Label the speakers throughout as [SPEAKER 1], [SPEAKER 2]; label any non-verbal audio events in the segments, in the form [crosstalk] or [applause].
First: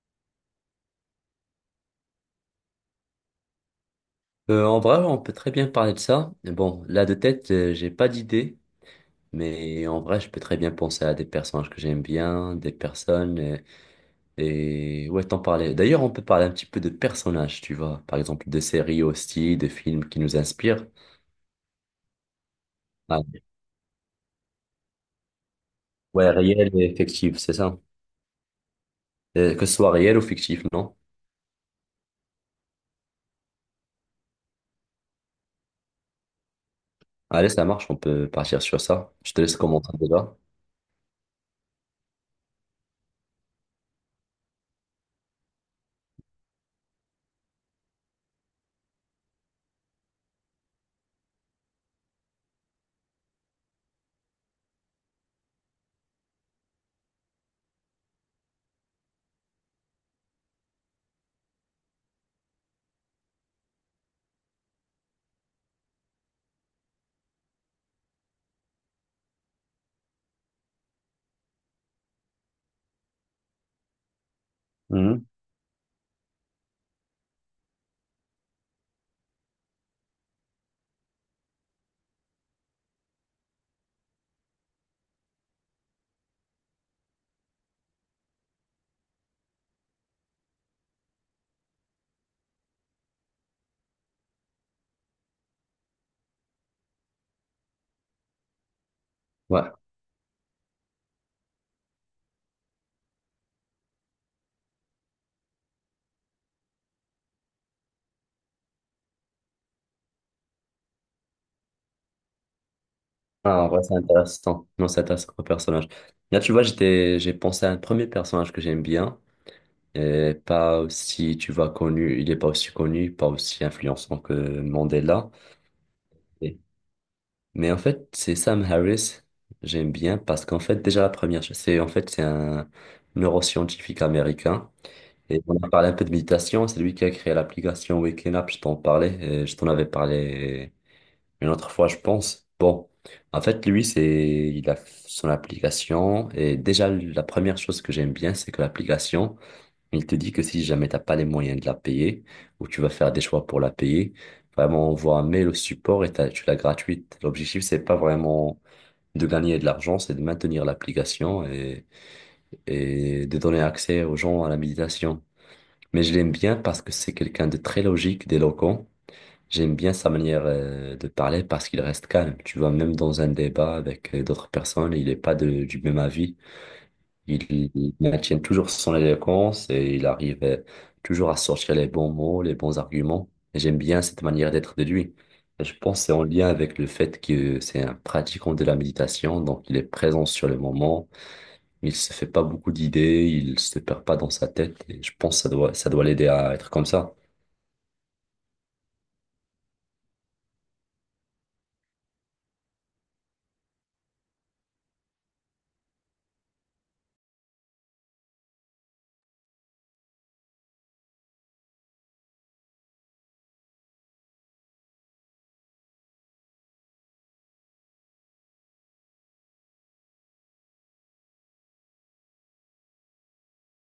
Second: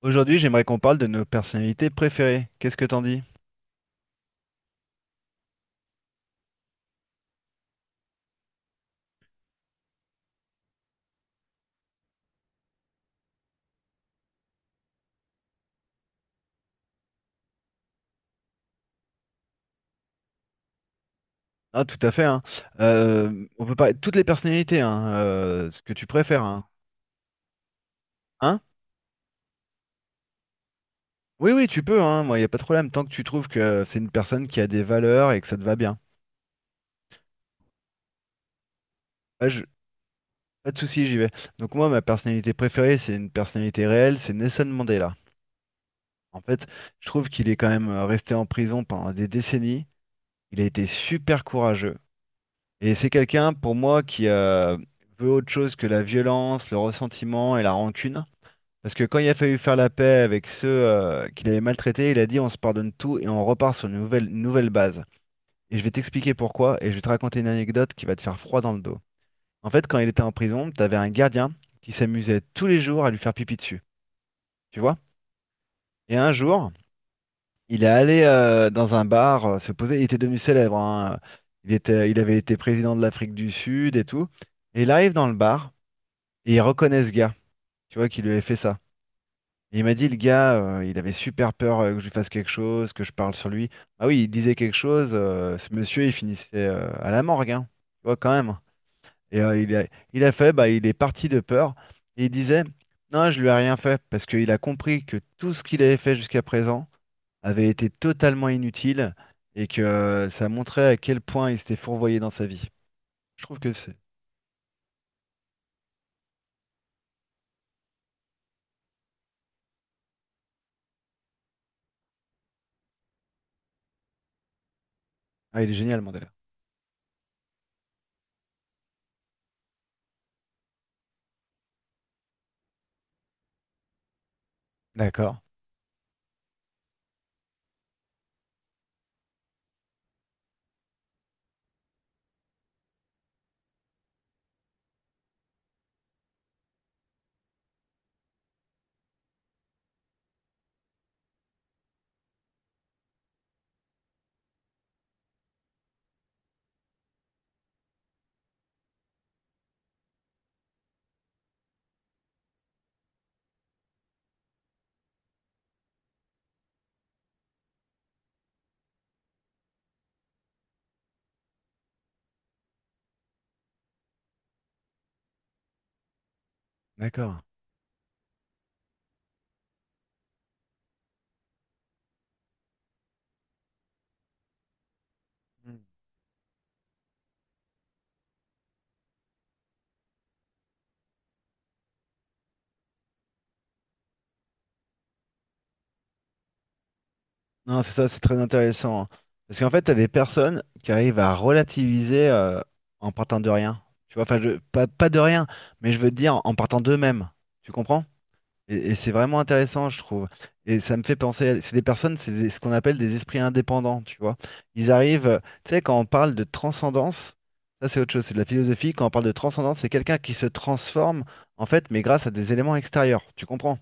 [SPEAKER 1] Aujourd'hui, j'aimerais qu'on parle de nos personnalités préférées. Qu'est-ce que t'en dis?
[SPEAKER 2] En vrai, on peut très bien parler de ça. Mais bon, là de tête, j'ai pas d'idée, mais en vrai, je peux très bien penser à des personnages que j'aime bien, des personnes, et ouais, t'en parler. D'ailleurs, on peut parler un petit peu de personnages, tu vois, par exemple, de séries aussi, de films qui nous inspirent.
[SPEAKER 1] Ah, tout à fait, hein.
[SPEAKER 2] Ah,
[SPEAKER 1] On peut parler de toutes les personnalités, hein, ce que tu
[SPEAKER 2] ouais,
[SPEAKER 1] préfères, hein.
[SPEAKER 2] réel et fictif, c'est ça.
[SPEAKER 1] Hein?
[SPEAKER 2] Que ce soit réel ou fictif, non?
[SPEAKER 1] Oui, oui, tu peux, hein. Moi, il n'y a pas de problème, tant que tu trouves que c'est une personne qui a des valeurs et que ça te va bien.
[SPEAKER 2] Allez, ça marche, on peut partir sur ça. Je te
[SPEAKER 1] Pas,
[SPEAKER 2] laisse
[SPEAKER 1] je-
[SPEAKER 2] commenter déjà.
[SPEAKER 1] pas de souci, j'y vais. Donc moi, ma personnalité préférée, c'est une personnalité réelle, c'est Nelson Mandela. En fait, je trouve qu'il est quand même resté en prison pendant des décennies. Il a été super courageux. Et c'est quelqu'un, pour moi, qui veut autre chose que la violence, le ressentiment et la rancune. Parce que quand il a fallu faire la paix avec ceux qu'il avait maltraités, il a dit on se pardonne tout et on repart sur une nouvelle base. Et je vais t'expliquer pourquoi et je vais te raconter une anecdote qui va te faire froid dans le dos. En fait, quand il était en prison, t'avais un gardien qui s'amusait tous les jours à lui faire pipi dessus, tu vois?
[SPEAKER 2] Mhm.
[SPEAKER 1] Et un jour, il est allé dans un bar se poser. Il était devenu célèbre, hein. Il avait été président de l'Afrique du Sud et tout. Et il arrive dans le bar. Et il reconnaît ce gars, tu vois, qui lui avait fait ça. Et il m'a dit, le gars, il avait super peur que je lui fasse quelque chose, que je parle sur lui. Ah oui, il disait quelque chose, ce monsieur, il finissait à la morgue, hein, tu vois, quand même. Et euh,
[SPEAKER 2] Ouais.
[SPEAKER 1] il a, il a fait, bah, il est parti de peur. Et il disait, non, je lui ai rien fait, parce qu'il a compris que tout ce qu'il avait fait jusqu'à présent avait été totalement inutile et que ça montrait à quel point il s'était fourvoyé dans sa vie. Je trouve
[SPEAKER 2] Ah, en
[SPEAKER 1] que
[SPEAKER 2] vrai, c'est
[SPEAKER 1] c'est.
[SPEAKER 2] intéressant. Non, c'est intéressant comme personnage. Là, tu vois, j'ai pensé à un premier personnage que j'aime bien, et pas aussi, tu vois, connu. Il est pas aussi connu, pas aussi influençant que Mandela.
[SPEAKER 1] Ah, il est génial, Mandela.
[SPEAKER 2] Et- Mais en fait, c'est Sam Harris. J'aime bien parce qu'en fait, déjà la première chose, c'est en fait, c'est un neuroscientifique américain.
[SPEAKER 1] D'accord,
[SPEAKER 2] Et on a parlé un peu de méditation. C'est lui qui a créé l'application Waking Up. Je t'en parlais, et je t'en avais parlé une autre fois, je pense. Bon, en fait, lui, c'est, il a son application et déjà, la première chose que j'aime bien, c'est que l'application, il te dit que si jamais t'as pas les moyens de la payer ou tu vas faire des choix pour la payer, vraiment, on voit un mail au support et tu l'as gratuite. L'objectif, c'est pas vraiment de gagner de l'argent, c'est de maintenir l'application et de donner accès aux gens à la méditation. Mais je l'aime bien parce que c'est quelqu'un de très logique, d'éloquent. J'aime bien sa manière de parler parce qu'il reste calme. Tu vois, même dans un débat avec d'autres personnes, il n'est pas de- du même avis.
[SPEAKER 1] d'accord.
[SPEAKER 2] Il maintient toujours son éloquence et il arrive toujours à sortir les bons mots, les bons arguments. Et j'aime bien cette manière d'être de lui. Et je pense que c'est en lien avec le fait que c'est un pratiquant de la méditation, donc il est présent sur le moment. Il se fait pas beaucoup d'idées, il se perd pas dans sa tête. Et je pense que ça doit l'aider à être comme ça.
[SPEAKER 1] Non, c'est ça, c'est très intéressant, hein. Parce qu'en fait, t'as des personnes qui arrivent à relativiser en partant de rien. Tu vois, enfin, pas de rien, mais je veux te dire en partant d'eux-mêmes. Tu comprends? Et c'est vraiment intéressant, je trouve. Et ça me fait penser, c'est des personnes, ce qu'on appelle des esprits indépendants, tu vois. Ils arrivent, tu sais, quand on parle de transcendance, ça c'est autre chose, c'est de la philosophie. Quand on parle de transcendance, c'est quelqu'un qui se transforme, en fait, mais grâce à des éléments extérieurs. Tu comprends?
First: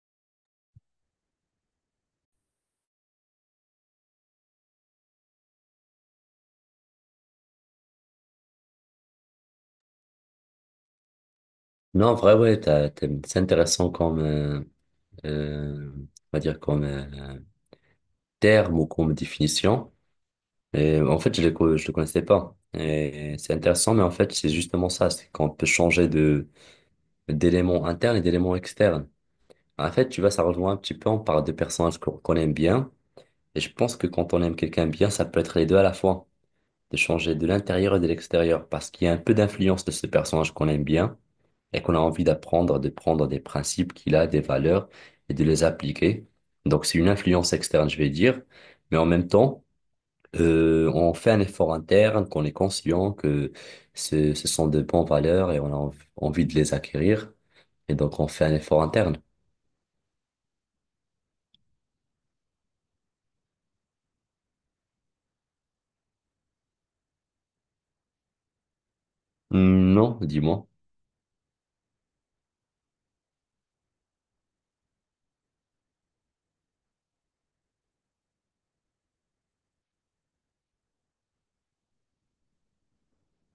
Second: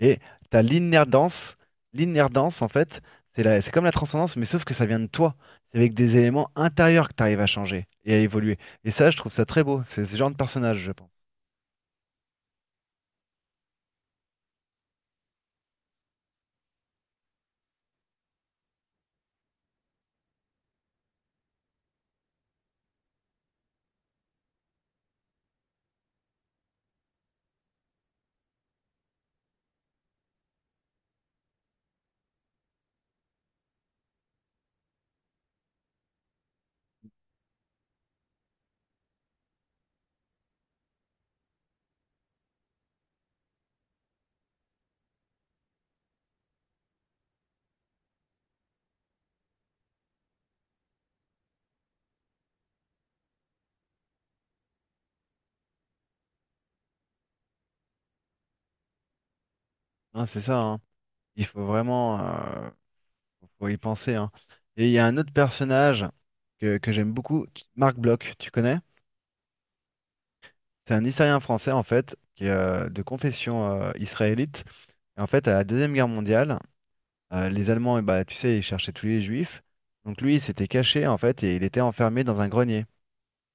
[SPEAKER 1] Et t'as l'inerdance. L'inerdance, en fait, c'est comme la transcendance, mais sauf que ça vient de toi. C'est avec des éléments intérieurs que tu arrives à changer et à évoluer. Et ça, je trouve ça très beau. C'est ce genre de personnage, je pense.
[SPEAKER 2] Non, en vrai, ouais, c'est intéressant comme, on va dire comme terme ou comme définition. Et en fait, je le connaissais pas. Et c'est intéressant, mais en fait, c'est justement ça, c'est qu'on peut changer de d'éléments internes et d'éléments externes. En fait, tu vois, ça rejoint un petit peu, on parle de personnages qu'on aime bien. Et je pense que quand on aime quelqu'un bien, ça peut être les deux à la fois. De changer de l'intérieur et de l'extérieur, parce qu'il y a un peu d'influence de ce personnage qu'on aime bien et qu'on a envie d'apprendre, de prendre des principes qu'il a, des valeurs, et de les appliquer. Donc c'est une influence externe, je vais dire, mais en même temps, on fait un effort interne, qu'on est conscient que ce sont de bonnes valeurs et on a envie de les acquérir, et donc on fait un effort interne.
[SPEAKER 1] Hein, c'est ça, hein. Il faut vraiment faut y penser, hein. Et il y a un autre personnage que j'aime beaucoup, Marc Bloch, tu connais?
[SPEAKER 2] Hmm, non, dis-moi.
[SPEAKER 1] C'est un historien français, en fait, qui est de confession israélite. Et en fait, à la Deuxième Guerre mondiale, les Allemands, eh bah, tu sais, ils cherchaient tous les Juifs. Donc lui, il s'était caché, en fait, et il était enfermé dans un grenier,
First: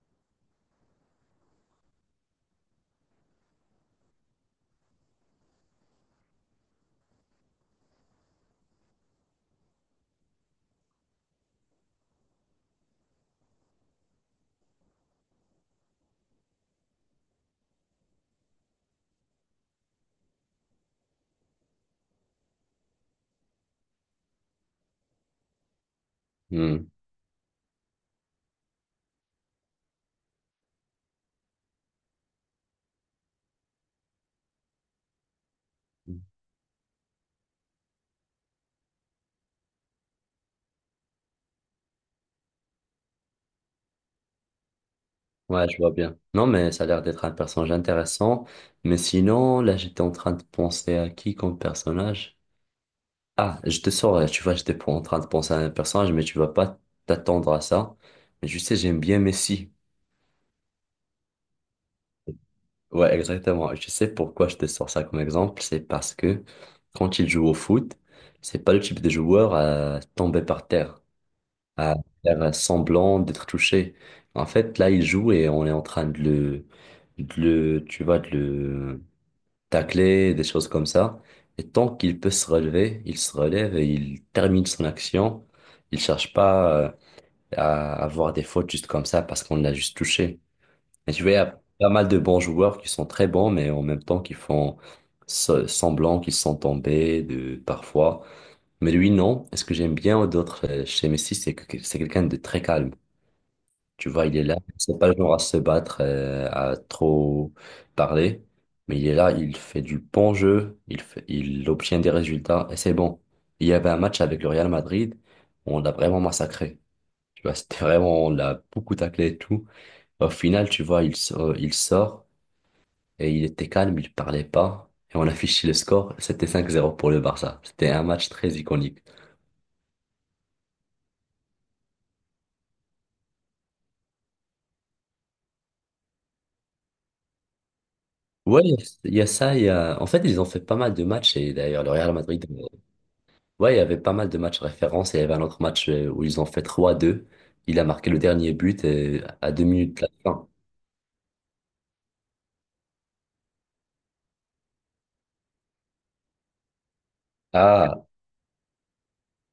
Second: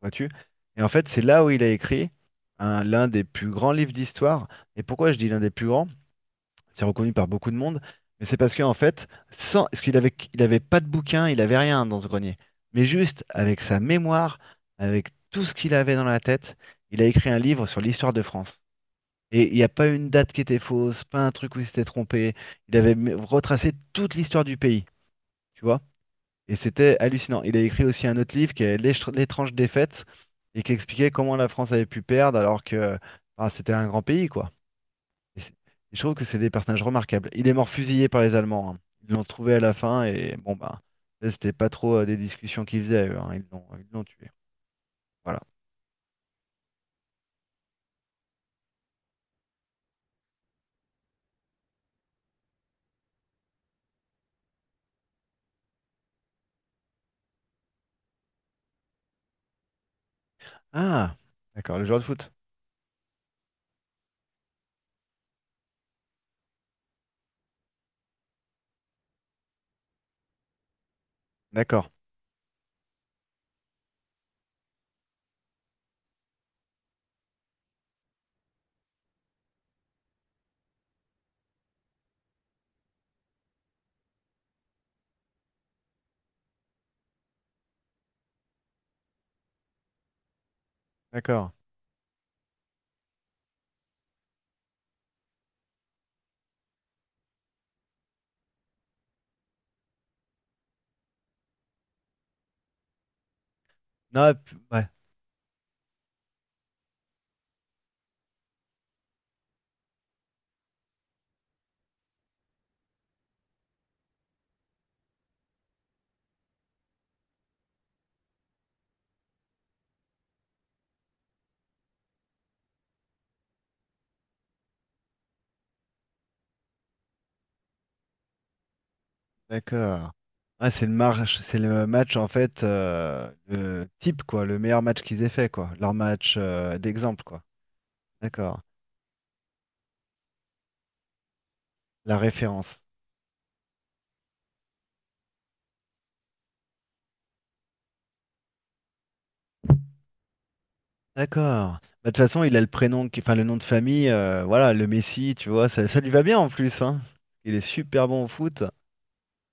[SPEAKER 1] vois-tu? Et en fait, c'est là où il a écrit l'un des plus grands livres d'histoire. Et pourquoi je dis l'un des plus grands? C'est reconnu par beaucoup de monde. Mais c'est parce qu'en fait, sans, parce qu'il avait pas de bouquin, il avait rien dans ce grenier. Mais juste avec sa mémoire, avec tout ce qu'il avait dans la tête, il a écrit un livre sur l'histoire de France. Et il n'y a pas une date qui était fausse, pas un truc où il s'était trompé. Il avait retracé toute l'histoire du pays, tu vois. Et c'était hallucinant. Il a écrit aussi un autre livre qui est L'étrange défaite et qui expliquait comment la France avait pu perdre alors que ah, c'était un grand pays, quoi. Et c'est- et je trouve
[SPEAKER 2] Hmm.
[SPEAKER 1] que c'est des personnages remarquables. Il est mort fusillé par les Allemands, hein. Ils l'ont trouvé à la fin et bon, bah, là, c'était pas trop des discussions qu'ils faisaient, eux, hein. Ils l'ont tué. Voilà.
[SPEAKER 2] Ouais, je vois bien. Non, mais ça a l'air d'être un personnage intéressant. Mais sinon, là, j'étais en train de penser à qui comme personnage? Ah, je te sors, tu vois, j'étais pas en train de penser à un personnage, mais tu vas pas t'attendre à ça. Mais tu sais, j'aime bien Messi.
[SPEAKER 1] Ah, d'accord, le joueur de foot.
[SPEAKER 2] Ouais, exactement. Je sais pourquoi je te sors ça comme exemple. C'est parce que quand il joue au foot, c'est pas le type de joueur à tomber par terre,
[SPEAKER 1] D'accord,
[SPEAKER 2] à faire semblant d'être touché. En fait, là, il joue et on est en train de le tacler, des choses comme ça. Et tant qu'il peut se relever, il se relève et il termine son action. Il cherche pas à avoir des fautes juste comme ça parce qu'on l'a juste touché. Et tu vois, il y
[SPEAKER 1] d'accord.
[SPEAKER 2] a pas mal de bons joueurs qui sont très bons, mais en même temps qui font semblant qu'ils sont tombés de, parfois. Mais lui, non. Et ce que j'aime bien d'autres chez Messi, c'est que c'est quelqu'un de très calme. Tu vois,
[SPEAKER 1] Non, et
[SPEAKER 2] il est là.
[SPEAKER 1] ouais.
[SPEAKER 2] C'est pas le genre à se battre, à trop parler, mais il est là, il fait du bon jeu, il obtient des résultats et c'est bon. Il y avait un match avec le Real Madrid, on l'a vraiment massacré. Tu vois, [laughs] c'était vraiment, on l'a beaucoup taclé et tout. Au final, tu vois, il sort et il était calme, il parlait pas et on [laughs] affichait le score. C'était 5-0 pour le Barça. C'était un match très iconique.
[SPEAKER 1] D'accord. Ah, c'est le match en fait le type quoi, le meilleur match qu'ils aient fait quoi, leur match d'exemple quoi. D'accord.
[SPEAKER 2] Ouais, il y a ça, il y a... En fait, ils ont fait pas mal de matchs et d'ailleurs, le Real
[SPEAKER 1] La
[SPEAKER 2] Madrid.
[SPEAKER 1] référence.
[SPEAKER 2] Ouais, il y avait pas mal de matchs références. Il y avait un autre match où ils ont fait trois deux. Il a marqué le dernier but à deux minutes de la fin.
[SPEAKER 1] D'accord. Bah, de toute façon, il a le prénom, enfin le nom de famille, voilà, le Messi, tu vois, ça lui va bien en plus, hein. Il est
[SPEAKER 2] Ah,
[SPEAKER 1] super bon au foot.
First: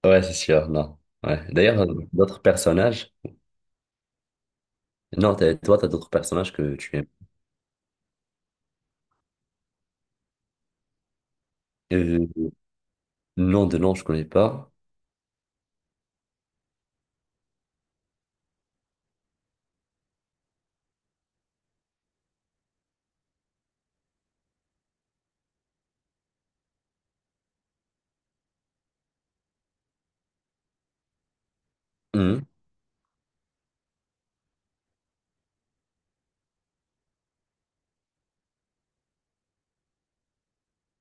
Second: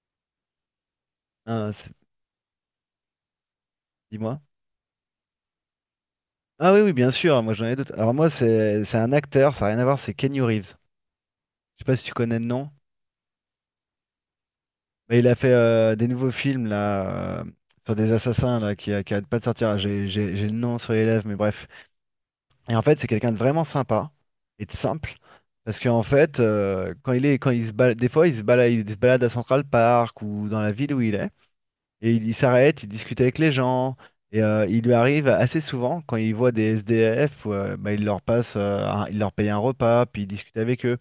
[SPEAKER 2] ouais, c'est sûr, non. Ouais.
[SPEAKER 1] Hein,
[SPEAKER 2] D'ailleurs, d'autres personnages.
[SPEAKER 1] dis-moi.
[SPEAKER 2] Non, toi, t'as d'autres personnages
[SPEAKER 1] Ah
[SPEAKER 2] que
[SPEAKER 1] oui, oui,
[SPEAKER 2] tu aimes.
[SPEAKER 1] bien sûr, moi j'en ai d'autres. Alors moi, c'est un acteur, ça n'a rien à voir, c'est Kenny Reeves. Je sais pas si tu
[SPEAKER 2] Euh,
[SPEAKER 1] connais le nom.
[SPEAKER 2] Nom de nom, je connais pas.
[SPEAKER 1] Mais il a fait des nouveaux films là sur des assassins là qui arrêtent pas de sortir. J'ai le nom sur les lèvres, mais bref. Et en fait, c'est quelqu'un de vraiment sympa et de simple. Parce qu'en fait, quand quand il se balade, des fois, il se balade à Central Park ou dans la ville où il est, et il
[SPEAKER 2] Hum.
[SPEAKER 1] s'arrête, il discute avec les gens, et il lui arrive assez souvent quand il voit des SDF, ou, bah, il leur paye un repas, puis il discute avec eux.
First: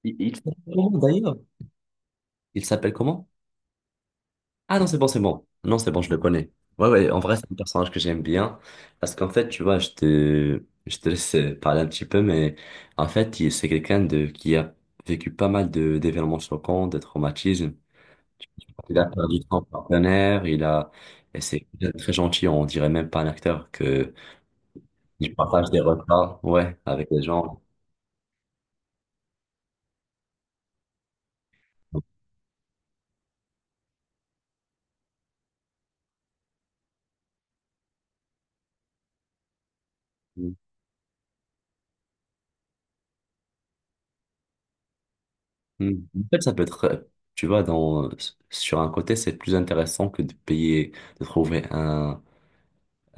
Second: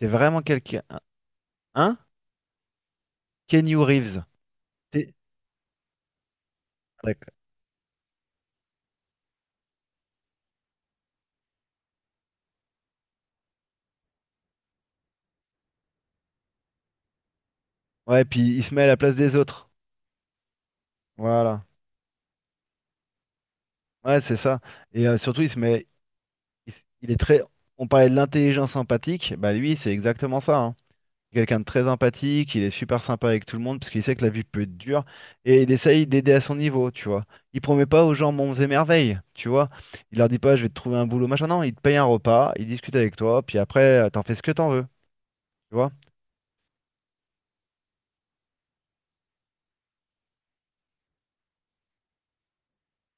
[SPEAKER 1] C'est
[SPEAKER 2] Il
[SPEAKER 1] vraiment
[SPEAKER 2] s'appelle
[SPEAKER 1] quelqu'un,
[SPEAKER 2] comment d'ailleurs?
[SPEAKER 1] hein?
[SPEAKER 2] Il s'appelle comment?
[SPEAKER 1] Keanu Reeves.
[SPEAKER 2] Ah non, c'est bon,
[SPEAKER 1] C'est-
[SPEAKER 2] c'est bon. Non, c'est bon, je le connais. Ouais, ouais, en
[SPEAKER 1] like,
[SPEAKER 2] vrai, c'est un personnage que j'aime bien. Parce qu'en fait, tu vois, je te laisse parler un petit peu, mais en fait, c'est quelqu'un de, qui a vécu pas mal d'événements choquants, de traumatismes.
[SPEAKER 1] Ouais, puis il se met à la
[SPEAKER 2] Il a
[SPEAKER 1] place des
[SPEAKER 2] perdu son
[SPEAKER 1] autres.
[SPEAKER 2] partenaire, et c'est
[SPEAKER 1] Voilà.
[SPEAKER 2] quelqu'un de très gentil, on dirait même pas un acteur que
[SPEAKER 1] Ouais, c'est ça. Et
[SPEAKER 2] il
[SPEAKER 1] surtout, il se
[SPEAKER 2] partage des
[SPEAKER 1] met.
[SPEAKER 2] repas,
[SPEAKER 1] Il,
[SPEAKER 2] ouais,
[SPEAKER 1] s-
[SPEAKER 2] avec
[SPEAKER 1] il est
[SPEAKER 2] les
[SPEAKER 1] très.
[SPEAKER 2] gens.
[SPEAKER 1] On parlait de l'intelligence empathique. Bah lui, c'est exactement ça, hein. C'est quelqu'un de très empathique. Il est super sympa avec tout le monde parce qu'il sait que la vie peut être dure. Et il essaye d'aider à son niveau, tu vois. Il promet pas aux gens monts et merveilles, tu vois. Il leur dit pas,
[SPEAKER 2] Mm.
[SPEAKER 1] je vais te trouver un boulot, machin. Non, il te paye un repas. Il discute avec toi. Puis après, t'en fais ce que t'en veux. Tu
[SPEAKER 2] Mm.
[SPEAKER 1] vois.
[SPEAKER 2] En fait, ça peut être, tu vois, dans, sur un côté, c'est plus intéressant que de payer, de trouver un,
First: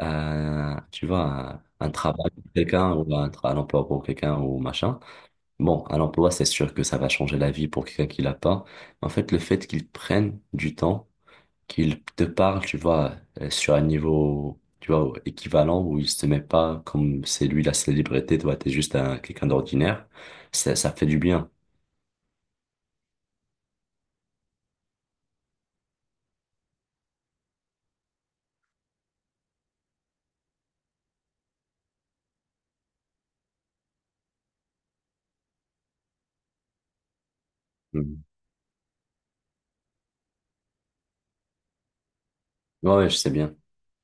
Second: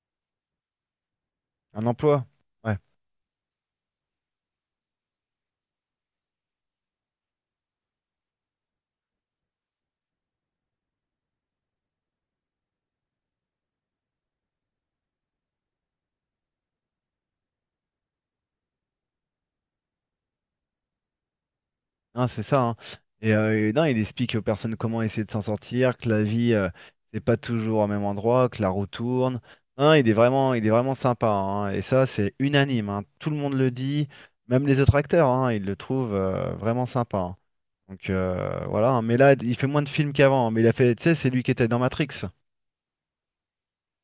[SPEAKER 2] tu vois,
[SPEAKER 1] Un
[SPEAKER 2] un mhm
[SPEAKER 1] emploi.
[SPEAKER 2] travail pour
[SPEAKER 1] Ouais.
[SPEAKER 2] quelqu'un ou un emploi pour quelqu'un ou machin. Bon, un emploi, c'est sûr que ça va changer la vie pour quelqu'un qui l'a pas. En fait, le fait qu'ils prennent du temps, qu'ils te parlent tu vois, sur un niveau, tu vois, équivalent où ils se met pas comme c'est lui la célébrité, toi, t'es juste un, quelqu'un d'ordinaire, ça fait du bien.
[SPEAKER 1] Hein, c'est ça, hein. Et non, il explique aux personnes comment essayer de s'en sortir, que la vie, c'est pas toujours au même endroit, que la roue tourne. Hein, il est vraiment sympa, hein. Et ça, c'est unanime, hein. Tout le monde le dit, même les autres acteurs, hein, ils le trouvent vraiment sympa, hein. Donc
[SPEAKER 2] Mhm.
[SPEAKER 1] voilà, hein. Mais là, il fait moins de films qu'avant, hein. Mais il a fait, tu sais, c'est lui qui était dans Matrix.
[SPEAKER 2] Ouais, ouais, je sais bien.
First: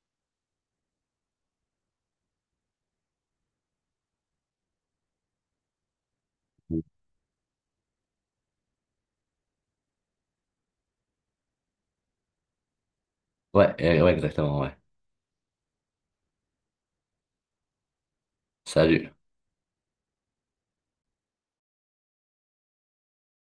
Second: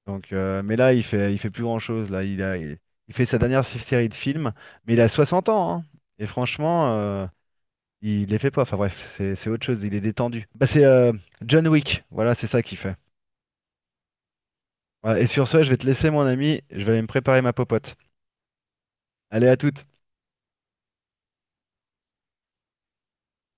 [SPEAKER 1] Mais là, il fait, plus grand-chose. Là, il fait sa dernière série de films, mais il a 60 ans, hein. Et franchement, il les fait pas, enfin bref, c'est autre chose, il est détendu. Bah c'est John Wick, voilà, c'est ça qu'il fait.
[SPEAKER 2] Ouais, ouais, exactement, ouais.
[SPEAKER 1] Voilà, et sur ce, je vais te laisser mon ami, je vais aller me préparer ma popote.
[SPEAKER 2] Salut.
[SPEAKER 1] Allez à toutes.